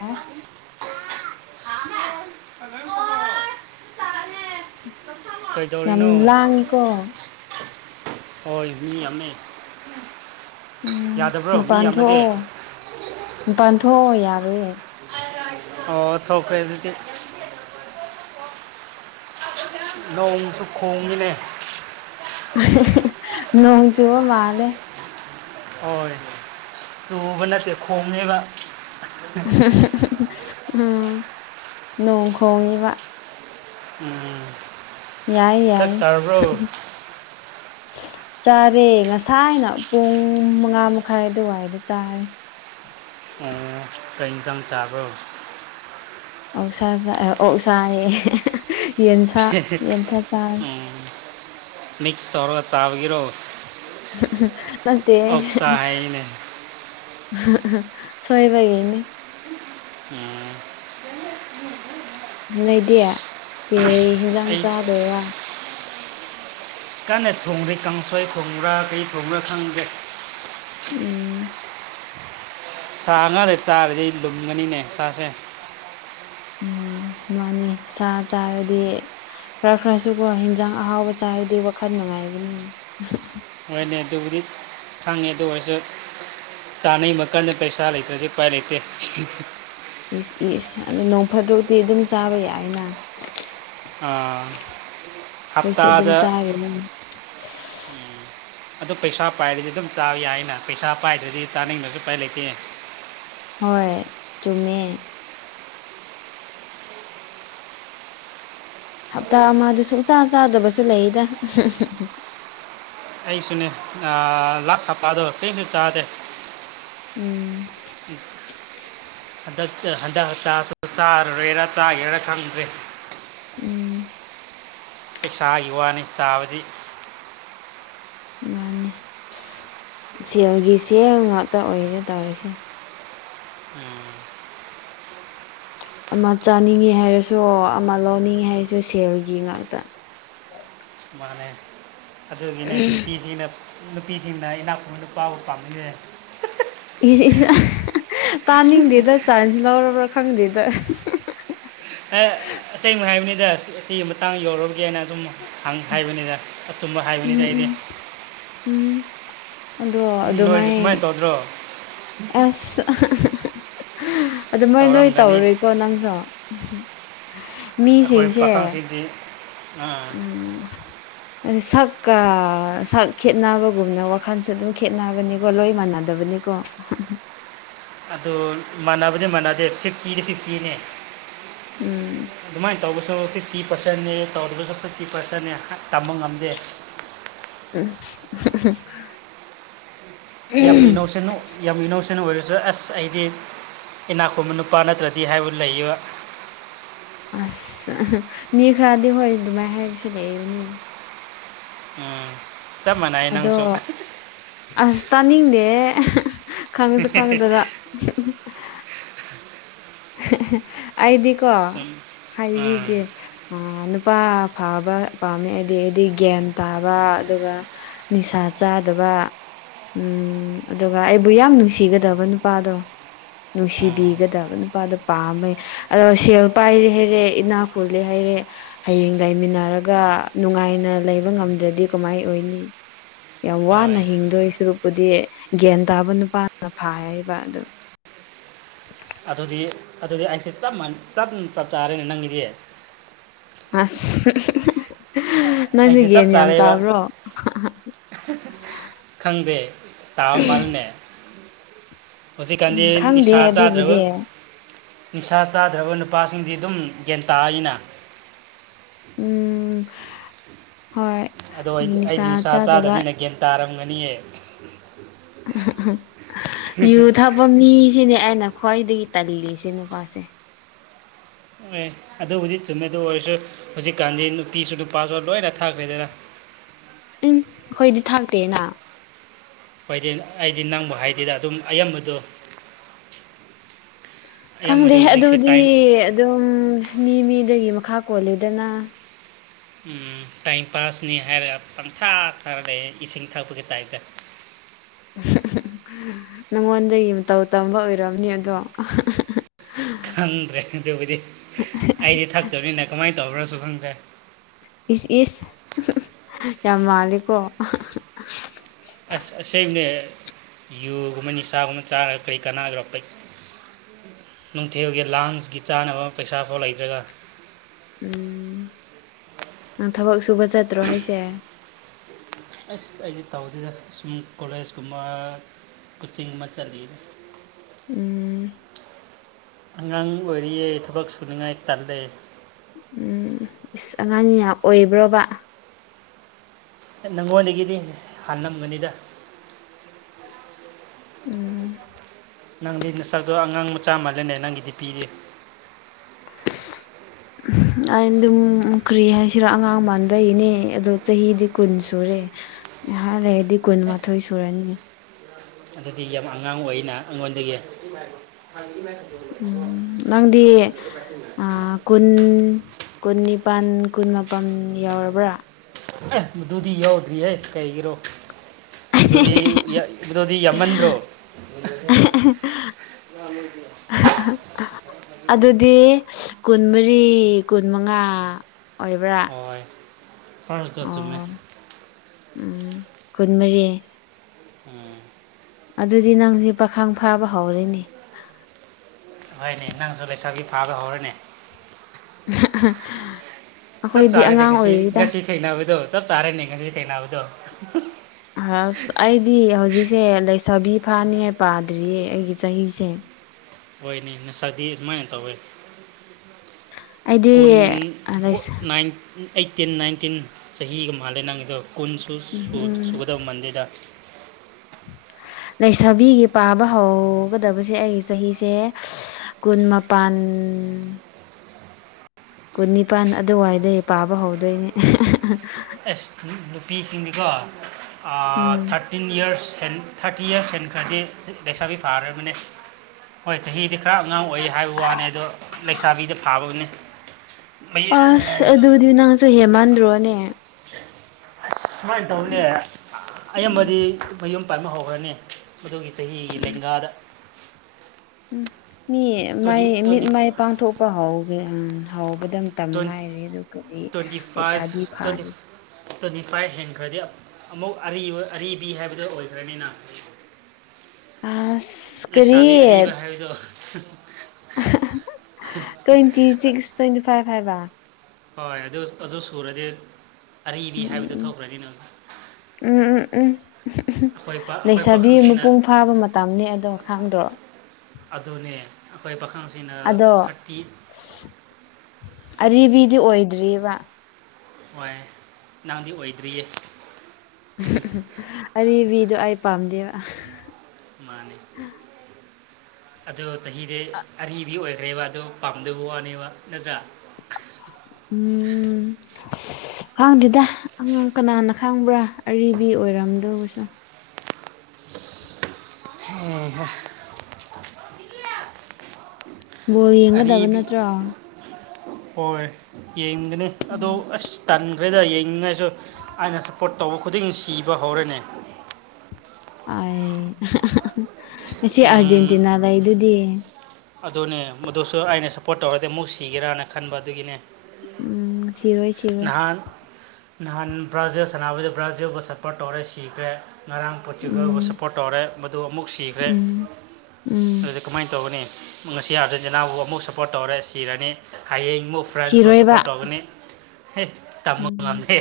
ꯍꯥ [unintelligible] ꯌꯥꯝ ꯀꯩꯗꯧꯔꯤꯅꯣ ꯂꯥꯡꯉꯤꯀꯣ ꯍꯣꯏ ꯃꯤ ꯌꯥꯝꯃꯦ ꯎꯝ ꯌꯥꯗꯕ꯭ꯔꯣ ꯃꯤ ꯃꯄꯥꯟ ꯌꯥꯝꯂꯒꯦ ꯊꯣꯛꯑꯣ ꯃꯄꯥꯟ ꯊꯣꯛꯑꯣ ꯌꯥꯔꯣꯏꯌꯦ ꯑꯣ ꯊꯣꯛꯈ꯭ꯔꯦ ꯑꯗꯨꯗꯤ ꯅꯣꯡꯁꯨ ꯈꯣꯡꯉꯤꯅꯦ ꯅꯣꯡ ꯆꯨꯕ ꯃꯥꯜꯂꯦ ꯍꯣꯏ ꯆꯨꯕ ꯅꯠꯇꯦ ꯈꯣꯡꯉꯦꯕ ꯎꯝ ꯅꯣꯡ ꯈꯣꯡꯉꯤꯕ ꯎꯝ ꯌꯥꯏ ꯆꯥꯛ ꯌꯥꯏ ꯆꯥꯔꯕ꯭ꯔꯣ ꯆꯥꯔꯦ ꯉꯁꯥꯏꯅ ꯄꯨꯡ ꯃꯉꯥ ꯃꯈꯥꯏ ꯑꯗꯨꯋꯥꯏꯗ ꯆꯥꯔꯦ ꯑꯣ ꯀꯩ ꯏꯟꯖꯥꯡ ꯆꯥꯕꯔꯣ ꯑꯣꯛꯁꯥ ꯆꯥꯏ ꯑꯣꯛꯁꯥ ꯍꯥꯏꯌꯦ ꯌꯦꯟꯁꯥ ꯌꯦꯟꯁꯥ ꯆꯥꯔꯦ ꯎꯝ ꯃꯤꯛꯁ ꯇꯧꯔꯒ ꯆꯥꯕꯒꯤꯔꯣ ꯅꯠꯇꯦꯍꯦ ꯑꯣꯛꯁꯥ ꯍꯥꯏꯅꯦ ꯁꯣꯏꯕꯒꯤꯅꯦ ꯑꯣ ꯂꯩꯗꯦ ꯀꯩ ꯍꯤꯟꯖꯥꯡ ꯑꯩ ꯆꯥꯗꯣꯏꯔꯥ ꯀꯟꯅ ꯊꯣꯡꯔꯤ ꯀꯥꯡꯁꯣꯏ ꯊꯣꯡꯕ꯭ꯔꯥ ꯀꯔꯤ ꯊꯣꯡꯕ꯭ꯔꯥ ꯈꯪꯗꯦ ꯎꯝ ꯁꯥ ꯉꯥꯗ ꯆꯥꯕꯗꯤ ꯂꯨꯝꯒꯅꯤꯅꯦ ꯁꯥꯁꯦ ꯎꯝ ꯃꯥꯟꯅꯤ ꯁꯥ ꯆꯥꯔꯗꯤ ꯈꯔ ꯈꯔꯁꯨꯀꯣ ꯍꯤꯟꯖꯥꯡ ꯑꯍꯥꯎꯕ ꯆꯥꯔꯗꯤ ꯋꯥꯈꯜ ꯅꯨꯡꯉꯥꯏꯕꯅꯤ ꯍꯣꯏꯅꯦ ꯑꯗꯨꯕꯨꯗꯤ ꯈꯪꯉꯦ ꯑꯗꯨ ꯑꯣꯏꯔꯁꯨ ꯆꯥꯅꯩ ꯃꯈꯟꯗ ꯄꯩꯁꯥ ꯂꯩꯇ꯭ꯔꯗꯤ ꯎꯄꯥꯏ ꯂꯩꯇꯦ ꯏꯁ ꯏꯁ ꯑꯗꯨ ꯅꯣꯡ ꯐꯗꯣꯛꯇꯤ ꯑꯗꯨꯝ ꯆꯥꯕ ꯌꯥꯏꯅ ꯑꯥ, ꯑꯩꯩꯁꯨ ꯑꯗꯨꯝ ꯍꯞꯇꯥꯗ ꯆꯥꯔꯤꯝꯅꯦ ꯑꯗꯨ ꯄꯩꯁꯥ ꯄꯥꯏꯔꯗꯤ ꯑꯗꯨꯝ ꯆꯥꯕ ꯌꯥꯏꯅ ꯄꯩꯁꯥ ꯄꯥꯏꯗ꯭ꯔꯗꯤ ꯆꯥꯅꯤꯡꯉꯁꯨ ꯎꯄꯥꯏ ꯂꯩꯇꯦ ꯍꯣꯏ ꯆꯨꯃꯦ ꯍꯞꯇꯥ ꯑꯃꯗ ꯁꯨꯛꯆꯥ ꯆꯥꯗꯕꯁꯨ ꯂꯩꯗ [unintelligible] ꯑꯩꯁꯨꯅꯦ ꯑꯥ ꯂꯥꯁ ꯍꯥꯞꯄꯗꯣ ꯀꯔꯤꯁꯨ ꯆꯥꯗꯦ ꯎꯝ [unintelligible] ꯍꯟꯗꯛꯇ ꯍꯟꯗꯛ ꯍꯞꯇꯥꯁꯨ ꯆꯥꯔꯔꯣꯏꯔ ꯆꯥꯒꯦꯔꯥ ꯈꯪꯗ꯭ꯔꯦ ꯎꯝ ꯄꯩꯁꯥꯒꯤ ꯋꯥꯅꯤ ꯆꯥꯕꯗꯤ ꯃꯥꯟꯅꯤ ꯁꯦꯜꯒꯤ ꯁꯦꯜ ꯉꯥꯛꯇ ꯑꯣꯏꯔꯦ ꯇꯧꯔꯤꯁꯦ ꯎꯝ, ꯑꯃ ꯆꯥꯅꯤꯡꯉꯤ ꯍꯥꯏꯔꯁꯨ ꯑꯃ ꯂꯧꯅꯤꯡꯉꯦ ꯍꯥꯏꯔꯁꯨ ꯁꯦꯜꯒꯤ ꯉꯥꯛꯇ ꯃꯥꯅꯦ ꯑꯗꯨꯒꯤꯅꯦ ꯅꯨꯄꯤꯁꯤꯅ ꯅꯨꯄꯤꯁꯤꯡꯅ ꯏꯅꯥꯛ ꯈꯨꯨꯕ ꯅꯨꯄꯥꯕꯨ ꯄꯥꯝꯃꯤꯁꯦ ꯏꯁꯏꯁ ꯀꯥꯅꯤꯡꯗꯦꯗ ꯆꯥꯟꯁ ꯂꯧꯔꯕ꯭ꯔꯥ ꯈꯪꯗꯦꯗ ꯍꯥ ꯑꯁꯦꯡꯕ ꯍꯥꯏꯕꯅꯤꯗ ꯁꯤ ꯃꯇꯥꯡ ꯌꯧꯔꯞꯗꯤ ꯍꯥꯏꯅ ꯑꯁꯨꯝ ꯍꯪ ꯍꯥꯏꯕꯅꯤꯗ ꯑꯆꯨꯝꯕ ꯍꯥꯏꯕꯅꯤꯗ ꯎꯝ ꯑꯩꯗꯤ ꯎꯝ ꯎꯝ ꯑꯗꯣ ꯅꯣꯏꯁꯨ ꯑꯗꯨꯃꯥꯏ ꯁꯨꯃꯥꯏꯅ ꯇꯧꯗ꯭ꯔꯣ ꯑꯦꯁ ꯑꯗꯨ ꯃꯣꯏ ꯂꯣꯏ ꯇꯧꯔꯝꯒꯅꯤ ꯇꯧꯔꯨꯏꯀꯣ ꯅꯪꯁꯨ ꯑꯩꯈꯣꯏ ꯃꯤꯁꯤꯡꯁꯦ ꯄꯥꯈꯪꯁꯤꯡꯗꯤ ꯑꯥ ꯎꯝ ꯑꯁ ꯁꯛꯀ ꯁꯛ ꯈꯦꯠꯅꯕꯒꯨꯝꯅ ꯋꯥꯈꯜꯁꯨ ꯑꯗꯨꯝ ꯈꯦꯠꯅꯕꯅꯤꯀꯣ ꯂꯣꯏ ꯃꯥꯟꯅꯗꯕꯅꯤ ꯀꯣ ꯑꯗꯨ ꯃꯥꯟꯅꯕꯗꯤ ꯃꯥꯟꯅꯗꯦ ꯐꯤꯐ ꯐꯤꯐꯇꯤꯗ ꯐꯤꯐꯇꯤꯅꯦ ꯎꯝ ꯑꯗꯨꯃꯥꯏꯅ ꯇꯧꯕꯁꯨ ꯐꯤꯐꯇꯤ ꯄꯔꯁꯦꯟ ꯁꯟꯅꯦ ꯇꯧꯗꯕꯁꯨ ꯐꯤꯐꯇꯤ ꯄꯥꯔꯁꯟꯅꯦ ꯇꯝꯕ ꯉꯝꯗꯦ [unintelligible] ꯌꯥꯝ ꯏꯅꯣꯁꯦꯟ ꯌꯥꯝꯃꯤꯅꯣꯁꯦꯟ ꯁꯦꯟ ꯑꯣꯏꯔꯁꯨ ꯑꯁ ꯑꯩꯗꯤ ꯏꯅꯥꯛ ꯈꯨꯟꯕ ꯅꯨꯄꯥ ꯅꯠꯇ꯭ꯔꯗꯤ ꯍꯥꯏꯕ ꯂꯩꯏꯕ ꯑꯁ ꯃꯤ ꯈꯔꯗꯤ ꯍꯣꯏ ꯑꯗꯨꯃꯥꯏ ꯍꯥꯏꯕꯁꯨ ꯂꯩꯕꯅꯦ ꯎꯝ ꯆꯞ ꯃꯥꯟꯅꯩ ꯑꯗꯣ ꯅꯪꯁꯨ ꯑꯁ ꯇꯥꯅꯤꯡꯗꯦꯍꯦ ꯈꯪꯉꯁꯨ ꯈꯪꯉꯗꯅ [unintelligible] ꯑꯩꯗꯤꯀꯣ ꯁꯨꯝ ꯎꯝ ꯍꯥꯏꯕꯤꯒꯦ ꯑꯥ ꯅꯨꯄꯥ ꯐꯥꯕ ꯄꯥꯝꯃꯦ ꯍꯥꯏꯗꯤ ꯑꯩꯗꯤ ꯒ꯭ꯌꯥꯟ ꯇꯥꯕ ꯑꯗꯨꯒ ꯅꯤꯁꯥ ꯆꯥꯗꯕ ꯎꯝ ꯑꯗꯨꯒ ꯑꯩꯕꯨ ꯌꯥꯝ ꯅꯨꯡꯁꯤꯒꯗꯕ ꯅꯨꯄꯥꯗꯣ ꯎꯝ ꯅꯨꯡꯁꯤꯕꯤꯒꯗꯕꯅꯣ ꯑꯗꯣ ꯄꯥꯝꯃꯦ ꯑꯗꯣ ꯁꯦꯜ ꯄꯥꯏꯔꯦ ꯍꯥꯏꯔꯦ ꯏꯅꯥꯛ ꯈꯨꯨꯜꯂꯦ ꯍꯥꯏꯔꯦ ꯍꯌꯦꯡ ꯂꯩꯥꯏꯃꯤꯟꯅꯔꯒ ꯅꯨꯡꯉꯥꯏꯅ ꯂꯩꯕ ꯉꯝꯗ꯭ꯔꯗꯤ ꯀꯃꯥꯏ ꯑꯣꯏꯅꯤ ꯌꯥꯝ ꯍꯣꯏ ꯋꯥꯅ ꯍꯤꯡꯗꯣꯏ ꯁꯨꯔꯨꯞꯛꯄꯨꯗꯤ ꯒ꯭ꯌꯥꯟ ꯇꯥꯕ ꯅꯨꯄꯥꯅ ꯐꯥ ꯍꯥꯏꯕ ꯑꯗꯨ ꯑꯗꯨꯗꯤ ꯑꯗꯨꯗꯤ ꯑꯩꯁꯦꯞ ꯆꯞ ꯆꯥꯔꯦꯅꯦ ꯅꯪꯒꯤꯗꯤ ꯑꯁ ꯍꯤꯍꯤꯍꯤ ꯅꯪꯁꯦ ꯑꯩꯁꯦ ꯆꯞ ꯒꯟ ꯌꯥꯝ ꯆꯥꯔꯦꯕ ꯇꯥꯕ꯭ꯔꯣ ꯈꯪꯗꯦ ꯇꯥꯕꯃꯥꯜꯂꯦꯅꯦ ꯍꯧꯖꯤꯛꯀꯥꯟꯗꯤ ꯎꯝ ꯈꯪꯗꯦ ꯅꯤꯁꯥ ꯆꯥꯗ꯭ꯔꯕ ꯑꯗꯨꯕꯨꯗꯤ ꯅꯤꯁꯥ ꯆꯥꯗ꯭ꯔꯕ ꯅꯨꯄꯥꯁꯤꯡꯗꯤ ꯑꯗꯨꯝ ꯒ꯭ꯌꯥꯟ ꯇꯥꯏꯅ ꯎꯝ ꯍꯣꯏ ꯑꯗꯣ ꯑꯩ ꯑꯩꯗꯤ ꯅꯤꯁꯥ ꯆꯥꯗꯕꯅꯤꯅ ꯒ꯭ꯌꯥꯟ ꯇꯥꯔꯝꯒꯅꯤꯌꯦ ꯑꯥꯍꯥꯍꯥ ꯎꯝꯝ ꯌꯨ ꯊꯄ ꯃꯤꯁꯤꯅꯦ ꯑꯩ ꯩꯅ ꯈ꯭ꯋꯥꯏꯗꯒꯤ ꯇꯜꯂꯤ ꯁꯤ ꯅꯨꯄꯥꯁꯦ ꯑꯦ ꯑꯗꯨ ꯍꯧꯖꯤꯛ ꯆꯨꯝꯃꯤꯗ ꯑꯣꯏꯔꯁꯨ ꯍꯧꯖꯤꯛꯀꯥꯟꯗꯤ ꯅꯨꯄꯤꯁꯨ ꯅꯨꯄꯥꯁꯨ ꯂꯣꯏꯅ ꯊꯥꯛꯈ꯭ꯔꯦꯗꯅ [inaudible] ꯎꯝ ꯑꯩꯈꯣꯏꯗꯤ ꯊꯥꯛꯇꯦꯅ ꯍꯥꯏꯗꯤ ꯑꯩꯗꯤ ꯅꯪꯕ ꯍꯥꯏꯗꯦꯗ ꯑꯗꯨꯝ ꯑꯌꯥꯝꯕꯗꯣ ꯈꯪꯗꯦ ꯑꯌꯥꯝꯕꯗꯤ ꯍꯧꯖꯤꯛꯁꯦ ꯑꯗꯨꯗꯤ ꯇꯥꯏꯝ ꯑꯗꯨꯝ ꯃꯤ ꯃꯤꯗꯒꯤ ꯈꯥ ꯄꯣꯜꯂꯦꯗꯅ ꯂꯩꯗꯅ ꯎꯝ ꯇꯥꯏꯝ ꯄꯥꯁꯅꯤ ꯍꯥꯏꯔꯒ ꯄꯪꯊꯥ ꯈꯥꯔ ꯂꯩ ꯏꯁꯤꯡ ꯊꯛꯄꯒꯤ ꯇꯥꯏꯞꯇ [inaudible] ꯑꯍꯪ ꯑꯍꯥ ꯍꯥꯍꯥ ꯅꯪꯉꯣꯟꯗꯒꯤ ꯃꯇꯧ ꯇꯝꯕ ꯑꯣꯏꯝꯅꯤ ꯑꯗꯣ ꯈꯪꯗ꯭ꯔꯦ ꯑꯗꯨꯕꯨꯗꯤ ꯑꯩꯗꯤ ꯊꯛꯇꯕꯅꯤꯅ ꯀꯃꯥꯏꯅ ꯇꯧꯕ꯭ꯔꯁꯨ ꯈꯪꯗ꯭ꯔꯦ ꯏꯁ ꯏꯁ ꯌꯥꯝ ꯃꯥꯂꯤꯀꯣ ꯑꯁ ꯑꯁꯦꯡꯕꯅꯦ ꯌꯨꯒꯨꯝꯕ ꯅꯤꯁꯥꯒꯨꯝꯕ ꯆꯥꯔꯒ ꯀꯔꯤ ꯀꯅꯥꯒꯦꯔꯣ ꯅꯨꯡꯊꯤꯜꯒꯤ ꯂꯥꯟꯁꯀꯤ ꯆꯥꯅꯕ ꯄꯩꯁꯥꯐꯥꯎ ꯂꯩꯇ꯭ꯔꯒ ꯎꯝ ꯅꯪ ꯊꯕꯛ ꯁꯨꯕ ꯆꯠꯇ꯭ꯔꯣ ꯍꯥꯏꯁꯦ ꯑꯁ ꯑꯩꯗꯤ ꯇꯥꯎꯗꯦꯗ ꯁꯨꯝ ꯀꯣꯂꯦꯖꯀꯨꯝꯕ ꯀꯨꯆꯤꯡ ꯑꯃ ꯆꯠꯂꯤ ꯎꯝ ꯑꯉꯥꯡ ꯑꯣꯏꯔꯤꯌꯦ ꯊꯕꯛ ꯁꯨꯅꯤꯉꯥꯏ ꯇꯜꯂꯦ ꯎꯝ ꯏꯁ ꯑꯉꯥꯡꯅꯤ ꯌꯥꯝ ꯑꯣꯏꯕ꯭ꯔꯣꯕ ꯅꯪꯉꯣꯟꯗꯒꯤꯗꯤ ꯍꯥꯟꯂꯝꯒꯅꯤꯗ ꯎꯝ ꯅꯪꯗꯤ ꯅꯁꯛꯗꯣ ꯑꯉꯥꯡ ꯃꯆꯥ ꯃꯥꯜꯂꯅꯦ ꯅꯪꯒꯤꯗꯤ ꯄꯤ ꯒꯤ ꯑꯩꯅ ꯑꯗꯨꯝ ꯀ꯭ꯔꯤ ꯍꯥꯏꯁꯤꯔ ꯑꯉꯥꯡ ꯃꯥꯟꯕꯩꯅꯦ ꯑꯗꯣ ꯆꯍꯤꯗꯤ ꯀꯨꯟ ꯁꯨꯔ ꯉꯥꯏꯍꯛ ꯂꯩꯗꯤ ꯑꯁ ꯀꯨꯟꯃꯥꯊꯣꯏ ꯁꯨꯔꯅꯤ ꯑꯗꯨꯗꯤ ꯌꯥꯝ ꯑꯉꯥꯡ ꯑꯣꯏꯅ ꯑꯩꯉꯣꯟꯗꯒꯤ ꯎꯝ ꯅꯪꯗꯤ ꯑꯥ ꯀꯨꯟ ꯀꯨꯟꯅꯤ ꯅꯤꯄꯥꯟ ꯀꯨꯟ ꯃꯥꯄꯟ ꯌꯥꯎꯔꯕ꯭ꯔꯥ ꯑꯦ ꯑꯗꯨꯗꯤ ꯌꯥꯎꯗ꯭ꯔꯤꯍꯦ ꯀꯩꯒꯤꯔꯣ ꯑꯗꯨꯗꯤ ꯑꯗꯨꯗꯤ ꯌꯥꯝꯃꯟꯗ꯭ꯔꯣ [unintelligible] ꯑꯗꯨꯗꯤ ꯀꯨꯟꯃꯔꯤ ꯀꯨꯟ ꯃꯉꯥ ꯍꯣꯏ ꯐꯥꯔꯁꯇꯣ ꯆꯨꯝꯃꯦ ꯑꯣ ꯎꯝ ꯀꯨꯟ ꯃꯔꯤ ꯎꯝ ꯑꯗꯨꯗꯤ ꯅꯪꯁꯦ ꯄꯥꯈꯈꯪ ꯐꯥꯕ ꯍꯧꯔꯦꯅꯤ ꯍꯣꯏꯅꯦ ꯅꯪꯁꯨ ꯂꯩꯁꯥꯕꯤ ꯐꯥꯕ ꯍꯧꯔꯅꯦ [unintelligible] ꯆꯞ ꯑꯩꯈꯣꯏꯗꯤ ꯆꯥꯔꯦꯅꯦ ꯑꯉꯥꯡ ꯉꯁꯤ ꯑꯣꯏꯔꯤꯗ ꯉꯁꯤ ꯊꯦꯡꯅꯕꯗꯣ ꯆꯞ ꯆꯥꯔꯅꯦ ꯉꯁꯤ ꯊꯦꯡꯅꯕꯗꯣ ꯑꯁ ꯑꯩꯗꯤ ꯍꯧꯖꯤꯛꯁꯦ ꯂꯩ ꯁꯥꯕꯤ ꯐꯥꯅꯤꯌꯦ ꯄꯥꯗ꯭ꯔꯤꯌꯦ ꯑꯩꯒꯤ ꯆꯍꯤꯁꯦ ꯑꯣꯏꯅꯤ ꯅꯁꯥꯛꯗꯤ ꯁꯨꯃꯥꯏꯅ ꯇꯧꯋꯦ ꯑꯩꯗꯤ ꯀꯨꯟ ꯐꯣ ꯂꯩꯁꯥ ꯅꯥꯏꯟ ꯑꯩꯠꯇꯤꯟ ꯅꯥꯏꯟꯇꯤꯟ ꯆꯍꯤꯒ ꯃꯥꯜꯂꯦ ꯅꯪꯒꯤꯗꯣ ꯀꯨꯟꯁꯨ ꯎꯝ ꯎꯝ ꯁꯨꯒꯗꯕ ꯃꯟꯗꯦꯗ [inaudible] ꯂꯩꯁꯥꯕꯤꯒꯤ ꯄꯥꯕ ꯍꯧꯒꯗꯕꯁꯦ ꯑꯩꯒꯤ ꯆꯍꯤꯁꯦ ꯀꯨꯟ ꯃꯄꯥꯟ ꯀꯨꯟ ꯅꯤꯄꯥꯥꯟ ꯑꯗꯨꯋꯥꯏꯗꯩ ꯄꯥꯕ ꯍꯧꯗꯣꯏꯅꯦ ꯑꯦꯁ ꯅꯨꯄꯤꯁꯤꯡꯗꯤꯀꯣ ꯑꯥ ꯎꯝ ꯊꯥꯔꯇꯤꯟ ꯌ꯭ꯔꯁ ꯑꯟ ꯊꯥꯔꯇꯤ ꯌ꯭ꯔꯁ ꯍꯦꯟꯈ꯭ꯔꯗꯤ ꯂꯩꯁꯥꯕꯤ ꯐꯥꯔꯕꯅꯦ ꯍꯣꯏ ꯆꯍꯤꯗꯤ ꯈꯔ ꯑꯉꯥꯡ ꯑꯣꯏ ꯍꯥꯏꯕ ꯋꯥꯅꯦ ꯗꯨ ꯂꯩꯁꯥꯕꯤꯗꯤ ꯐꯥꯕꯅꯦ ꯑꯁ ꯃꯌꯦꯛ ꯑꯗꯨꯗꯤ ꯅꯪꯁꯨ ꯍꯦꯃꯟꯗ꯭ꯔꯣꯅꯦ ꯑꯁ ꯁꯨꯃꯥꯏꯅ ꯇꯧꯅꯦ ꯎꯝ ꯑꯌꯥꯝꯕꯗꯤ ꯃꯌꯨꯝ ꯄꯥꯟꯕ ꯍꯧꯈ꯭ꯔꯅꯤ ꯃꯗꯨꯒꯤ ꯆꯍꯤꯒꯤ ꯂꯦꯡꯒꯥꯗ ꯃꯤ ꯇ꯭ꯋꯦꯟꯇꯤ ꯃꯥꯏ ꯃꯤꯠ ꯇ꯭ꯋꯦꯟꯇꯤ ꯃꯥꯏ ꯄꯥꯡꯊꯣꯛꯄ ꯍꯥꯎꯒꯦ ꯎꯝ ꯍꯥꯎꯕ ꯀꯗ꯭ꯔ ꯃꯇꯝ ꯍꯥꯏꯔꯦ ꯑꯗꯨꯒꯗꯤ ꯇ꯭ꯋꯦꯟꯇꯤ ꯐꯥꯏꯚ ꯂꯩꯁꯥꯕꯤ ꯇ꯭ꯋꯦꯟꯇꯤ ꯐꯥꯔꯦ ꯇ꯭ꯋꯦꯟꯇꯤ ꯐꯥꯏꯚ ꯍꯦꯟꯈ꯭ꯔꯗꯤ ꯑꯃꯨꯛ ꯑꯔꯤꯕ ꯑꯔꯤꯕꯤ ꯍꯥꯏꯕꯗꯣ ꯑꯣꯏꯈ꯭ꯔꯅꯤꯅ [inaudible] ꯑꯁ ꯀꯔꯤ ꯂꯩꯁꯥꯕꯤ ꯑꯔꯤꯕ ꯍꯥꯏꯕꯗꯣ ꯇ꯭ꯋꯦꯟꯇꯤ ꯁꯤꯛꯁ ꯇ꯭ꯋꯦꯟꯇꯤ ꯐꯥꯏꯚ ꯍꯥꯏꯕ ꯍꯣꯏ ꯑꯗꯨ ꯑꯗꯨ ꯁꯨꯔꯗꯤ ꯑꯔꯤꯕꯤ ꯎꯝ ꯎꯝ ꯍꯥꯏꯕꯗꯨ ꯊꯣꯛꯈ꯭ꯔꯅꯤꯅ ꯎꯝ ꯎꯝ ꯎꯝ ꯎꯝ ꯑꯩꯈꯣꯏ ꯄꯥ- ꯑꯩꯈꯣꯏ ꯂꯩꯁꯥꯕꯤ ꯄꯥꯈꯪꯁꯤꯅ ꯃꯄꯨꯡ ꯐꯥꯕ ꯃꯇꯝꯅꯦ ꯑꯗꯣ ꯈꯥꯡꯗ꯭ꯔꯣ ꯑꯗꯨꯅꯦ ꯑꯩꯈꯣꯏ ꯄꯥꯈꯪꯁꯤꯅ ꯊꯥꯔꯇꯤ ꯑꯔꯤꯕꯤꯗꯤ ꯑꯣꯏꯗ꯭ꯔꯤꯕ ꯍꯣꯏ ꯅꯪꯗꯤ ꯑꯣꯏꯗ꯭ꯔꯤꯌꯦ ꯑꯔꯤꯕꯤꯗꯣ ꯑꯩ ꯄꯥꯝꯗꯦꯕ ꯑꯗꯣ ꯆꯍꯤꯗꯤ ꯑꯔꯤꯕꯤ ꯑꯣꯏꯈ꯭ꯔꯦꯕ ꯗꯣ ꯄꯥꯝꯗꯕ ꯋꯥꯅꯦꯕ ꯅꯠꯇ꯭ꯔꯥ ꯎꯝ ꯈꯪꯗꯦꯗ ꯑꯉꯥꯡ ꯀꯅꯥꯅ ꯈꯪꯕ꯭ꯔꯥ ꯑꯔꯤꯕꯤ ꯑꯣꯏꯔꯝꯗꯧꯕꯁꯨ ꯍꯦꯍꯥ ꯕꯣꯜ ꯌꯦꯡꯒꯗꯕ ꯅꯠꯇ꯭ꯔꯣ ꯍꯣꯏ ꯌꯦꯡꯒꯅꯤ ꯑꯗꯣ ꯑꯁ ꯇꯟꯈ꯭ꯔꯦꯗ ꯌꯦꯡꯅꯤꯡꯉꯥꯏꯁꯨ ꯑꯩꯅ ꯁꯞꯄꯣꯔꯠ ꯇꯧꯕ ꯈꯨꯗꯤꯡ ꯁꯤꯕ ꯍꯧꯔꯦꯅꯦ ꯑꯩ ꯉꯁꯤ ꯎꯝ, ꯑꯥꯔꯖꯦꯟꯇꯤꯅꯥ ꯂꯩ ꯗꯨꯗꯤ ꯑꯗꯨꯅꯦ ꯃꯗꯨꯁꯨ ꯑꯩꯅ ꯁꯞꯄꯣꯔꯠ ꯇꯧꯔꯗꯤ ꯑꯃꯨꯛ ꯁꯤꯒꯦꯔꯥꯅ ꯈꯟꯕ ꯑꯗꯨꯒꯤꯅꯦ ꯎꯝ ꯁꯤꯔꯣꯏ ꯁꯤꯔꯣꯏ ꯅꯍꯥꯟ ꯅꯍꯥꯟ ꯕ꯭ꯔꯥꯖꯤꯜ ꯁꯥꯟꯅꯕꯗ ꯕ꯭ꯔꯥꯖꯤꯜꯕꯨ ꯁ꯭ꯞꯄꯣꯔꯠ ꯇꯧꯔꯦ ꯁꯤꯈ꯭ꯔꯦ ꯉꯔꯥꯡ ꯄꯣꯠꯇꯨꯒꯜꯕꯨ ꯎꯝ ꯁꯞꯄꯣꯔꯠ ꯇꯧꯔꯦ ꯃꯗꯨ ꯑꯃꯨꯛ ꯁꯤꯈ꯭ꯔꯦ ꯎꯝ ꯎꯝ ꯑꯗꯨꯗꯤ ꯀꯃꯥꯏꯅ ꯇꯧꯒꯅꯤ ꯉꯁꯤ ꯑꯥꯔꯖꯦꯟꯇꯤꯅꯥꯕꯨ ꯑꯃꯨꯛ ꯁꯞꯄꯣꯔꯠ ꯇꯧꯔꯦ ꯁꯤꯔꯅꯤ ꯍꯌꯦꯡꯕꯨ ꯐ꯭ꯔꯦꯟꯁꯄꯨ ꯁꯞꯄꯣꯔꯠ ꯊꯤꯔꯣꯏꯕ ꯇꯧꯒꯅꯤ ꯇꯝꯕ ꯎꯝ ꯉꯝꯗꯦ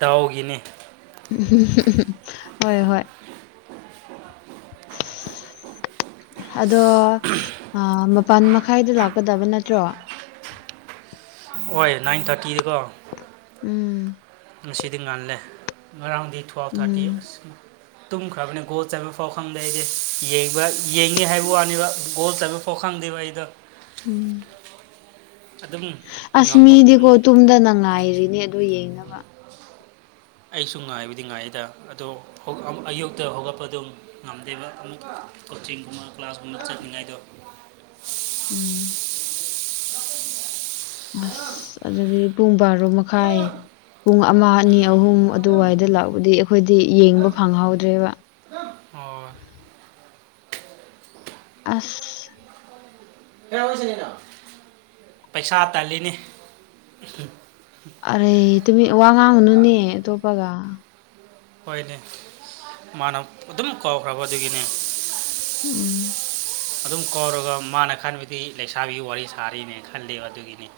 ꯗꯥꯎꯒꯤꯅꯤ ꯍꯣꯏ ꯍꯣꯏ ꯑꯗꯣ ꯑꯥ ꯃꯄꯥꯟ ꯃꯈꯥꯏꯗ ꯂꯥꯛꯀꯗꯕ ꯅꯠꯇ꯭ꯔꯣ ꯍꯣꯏ ꯅꯥꯏꯟ ꯊꯥꯔꯇꯤꯗꯀꯣ ꯎꯝ ꯉꯁꯤꯗꯤ ꯉꯜꯂꯦ ꯉꯔꯥꯡꯗꯤ ꯇꯨ ꯑꯦꯜ ꯊꯥꯔꯇꯤ ꯎꯝ ꯑꯁ ꯇꯨꯝꯈ꯭ꯔꯕꯅꯤ ꯒꯣꯜ ꯆꯥꯟꯕ ꯄꯥꯎ ꯈꯪꯗꯦ ꯑꯩꯗꯤ ꯌꯦꯕ ꯌꯦꯡꯉꯤ ꯍꯥꯏꯕ ꯋꯥꯅꯤꯕ ꯒꯣꯜ ꯆꯥꯟꯕ ꯐꯥꯎ ꯈꯪꯗ ꯗꯦꯕ ꯑꯩꯗꯣ ꯎꯝ ꯑꯗꯨꯝ ꯑꯁ ꯉꯝꯕ ꯃꯤꯗꯤꯀꯣ ꯇꯨꯝꯗꯅ ꯉꯥꯏꯔꯤꯅꯦ ꯑꯗꯨ ꯌꯦꯡꯅꯕ ꯑꯩꯁꯨ ꯉꯥꯏꯕꯨꯗꯤ ꯉꯥꯏꯗ ꯑꯗꯣ ꯑꯌꯨꯛꯇ ꯍꯧꯒꯠꯄꯗꯣ ꯉꯝꯗꯦꯕ ꯀꯣꯆꯤꯡꯒꯨꯝꯕ ꯀ꯭ꯂꯥꯁꯀꯨꯝꯕ ꯆꯠꯅꯤꯡꯉꯥꯏꯗꯣ ꯎꯝ ꯑꯁ ꯑꯗꯨꯗꯤ ꯄꯨꯡ ꯕꯥꯔꯣ ꯃꯈꯥꯏ ꯄꯨꯡ ꯑꯃ ꯑꯅꯤ ꯎꯝ ꯑꯍꯨꯝ ꯑꯗꯨꯋꯥꯏꯗ ꯂꯥꯛꯄꯗꯤ ꯑꯩꯈꯣꯏꯗꯤ ꯌꯦꯡꯕ ꯐꯪꯍꯧꯗ꯭ꯔꯦꯕ ꯑꯣ ꯑꯁ ꯄꯩꯁꯥ ꯇꯥꯜꯂꯤꯅꯦ ꯑꯔꯦ ꯇꯨꯃꯤ ꯃꯤ ꯋꯥ ꯉꯥꯡꯒꯅꯨꯅꯦ ꯑꯇꯣꯞꯄꯒ ꯍꯣꯏꯅꯦ ꯃꯥꯅ ꯑꯗꯨꯝ ꯀꯥꯎꯈ꯭ꯔꯕ ꯑꯗꯨꯒꯤꯅꯦ ꯎꯝ ꯑꯗꯨꯝ ꯀꯧꯔꯒ ꯃꯥꯅ ꯈꯟꯕꯗꯤ ꯂꯩꯁꯥꯕꯤꯒꯤ ꯋꯥꯔꯤ ꯁꯥꯔꯤꯅꯦ ꯈꯜꯂꯤꯕ ꯑꯗꯨꯒꯤꯅꯤ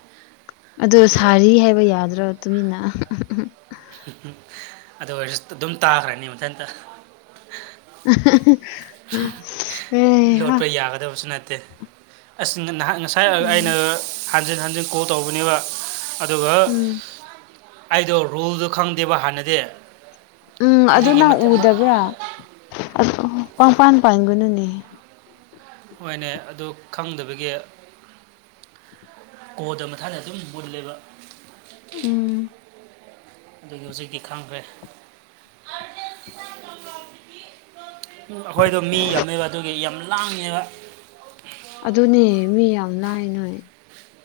ꯑꯗꯨ ꯑꯗꯣ ꯁꯥꯔꯤ ꯍꯥꯏꯕ ꯌꯥꯗ꯭ꯔꯣ ꯇꯨꯃꯤꯟꯅ ꯍꯝꯍꯝ ꯑꯗꯨ ꯑꯣꯏꯔꯁꯨ ꯑꯗꯨꯝ ꯇꯥꯈ꯭ꯔꯅꯤ ꯃꯊꯟꯇ [unintelligible] ꯂꯣꯠꯄ ꯌꯥꯒꯗꯕꯁꯨ ꯅꯠꯇꯦ ꯑꯁ ꯅꯍꯥꯛ ꯉꯁꯥꯏ ꯑꯩꯅ ꯎꯝ ꯍꯟꯖꯤꯟ ꯍꯟꯖꯤꯟ ꯀꯣꯜ ꯇꯧꯕꯅꯦꯕ ꯑꯗꯨꯒ ꯎꯝ ꯑꯩꯗꯣ ꯔꯨꯜꯗꯣ ꯈꯪꯗꯦꯕ ꯍꯥꯟꯅꯗꯤ ꯎꯝ ꯑꯗꯨ ꯑꯗꯨꯒꯤ ꯅꯪ ꯃꯊ- ꯃ- ꯎꯗꯕ꯭ꯔꯥ ꯑꯣ ꯄꯪꯄꯟ ꯄꯟꯒꯅꯨꯅꯦ ꯍꯣꯏꯅꯦ ꯑꯗꯨ ꯈꯪꯗꯕꯒꯤ ꯀꯣꯗ ꯃꯊꯥꯗ ꯑꯗꯨꯝ ꯃꯨꯗ ꯂꯩꯕ ꯎꯝ ꯑꯗꯨꯒꯤ ꯍꯧꯖꯤꯛꯀꯤ ꯈꯪꯈ꯭ꯔꯦ ꯑꯩꯈꯣꯏꯗꯣ ꯃꯤ ꯌꯥꯝꯃꯦꯕ ꯑꯗꯨꯒꯤ ꯌꯥꯝ ꯂꯥꯡꯉꯦꯕ ꯑꯗꯨꯅꯦ ꯃꯤ ꯌꯥꯝ ꯂꯥꯡꯉꯦ ꯅꯣꯏ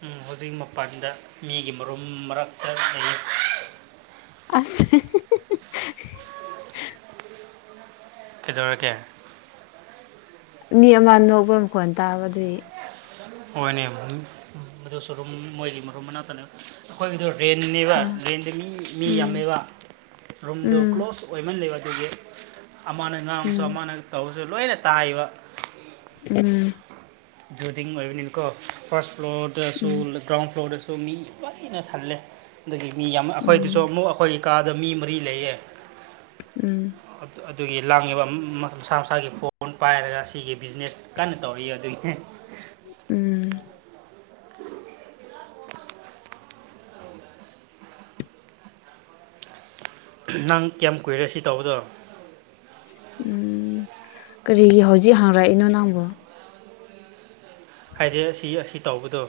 ꯑꯥ ꯍꯧꯖꯤꯛ ꯃꯄꯥꯟꯗ ꯃꯤꯒꯤ ꯃꯔꯨꯝ ꯃꯔꯛꯇ ꯂꯩꯔꯤ ꯑꯁ ꯀꯩꯗꯧꯔꯒꯦ ꯃꯤ ꯑꯃ ꯅꯣꯛꯄ ꯃꯈꯣꯟꯜ ꯇꯥꯕ ꯑꯗꯨꯗꯤ ꯍꯣꯏꯅꯦ ꯃꯁꯨꯨꯝ ꯃꯣꯏꯒꯤ ꯃꯔꯨꯝ ꯃꯅꯥꯛꯇꯅꯦ ꯑꯩꯈꯣꯏꯒꯤꯗꯣ ꯔꯦꯟꯅꯦꯕ ꯎꯝ ꯔꯦꯟꯗ ꯃꯤ ꯃꯤ ꯎꯝ ꯌꯥꯝꯃꯦꯕ ꯔꯨꯝꯗꯣ ꯎꯝ ꯀ꯭ꯂꯣꯁ ꯑꯣꯏꯃꯜ ꯂꯦꯕ ꯑꯗꯨꯗꯒꯤ ꯑꯃꯅ ꯉꯥꯡꯕꯁꯨ ꯑꯃꯅ ꯇꯧꯔꯁꯨ ꯂꯣꯏꯅ ꯇꯥꯏꯕ ꯎꯝ ꯕꯤꯜꯗꯤꯡ ꯑꯣꯏꯕꯅꯤꯅꯀꯣ ꯐꯔꯁ ꯐ꯭ꯂꯣꯔ ꯗꯁꯨ ꯎꯝ ꯒ꯭ꯔꯥꯎꯟ ꯐ꯭ꯂꯣꯔ ꯗꯁꯨ ꯁꯨ ꯃꯤ ꯂꯣꯏꯅ ꯊꯜꯂꯦ ꯑꯗꯨꯗꯒꯤ ꯃꯤ ꯌꯥꯝ ꯎꯝ ꯎꯝ ꯑꯩꯈꯣꯏꯗꯁꯨ ꯑꯃꯨꯛ ꯑꯩꯈꯣꯏ ꯑꯀꯥꯗ ꯃꯤ ꯃꯔꯤ ꯂꯩꯌꯦ ꯎꯝ ꯑꯗꯨ- ꯑꯗꯨꯒꯤ ꯂꯥꯡꯉꯤꯕ ꯃꯁꯥ ꯃꯁꯥꯒꯤ ꯐꯣꯟ ꯄꯥꯏꯔꯒ ꯑꯁꯤꯒꯤꯒꯤ ꯕꯤꯖꯤꯅꯦꯁ ꯀꯟꯅ ꯇꯧꯔꯤꯌꯦ ꯑꯗꯨꯒꯤ ꯍ [unintelligible] ꯎꯝ [unintelligible] ꯅꯪ ꯀꯌꯥꯝ ꯀꯨꯏꯔꯦ ꯁꯤ ꯇꯧꯕꯗꯣ ꯎꯝ ꯀꯔꯤꯒꯤ ꯍꯧꯖꯤꯛ ꯍꯪꯔꯛꯏꯅꯣ ꯅꯪꯕꯨ ꯍꯥꯏꯗꯤ ꯑꯁꯤ ꯑꯁꯤ ꯇꯧꯕꯗꯨ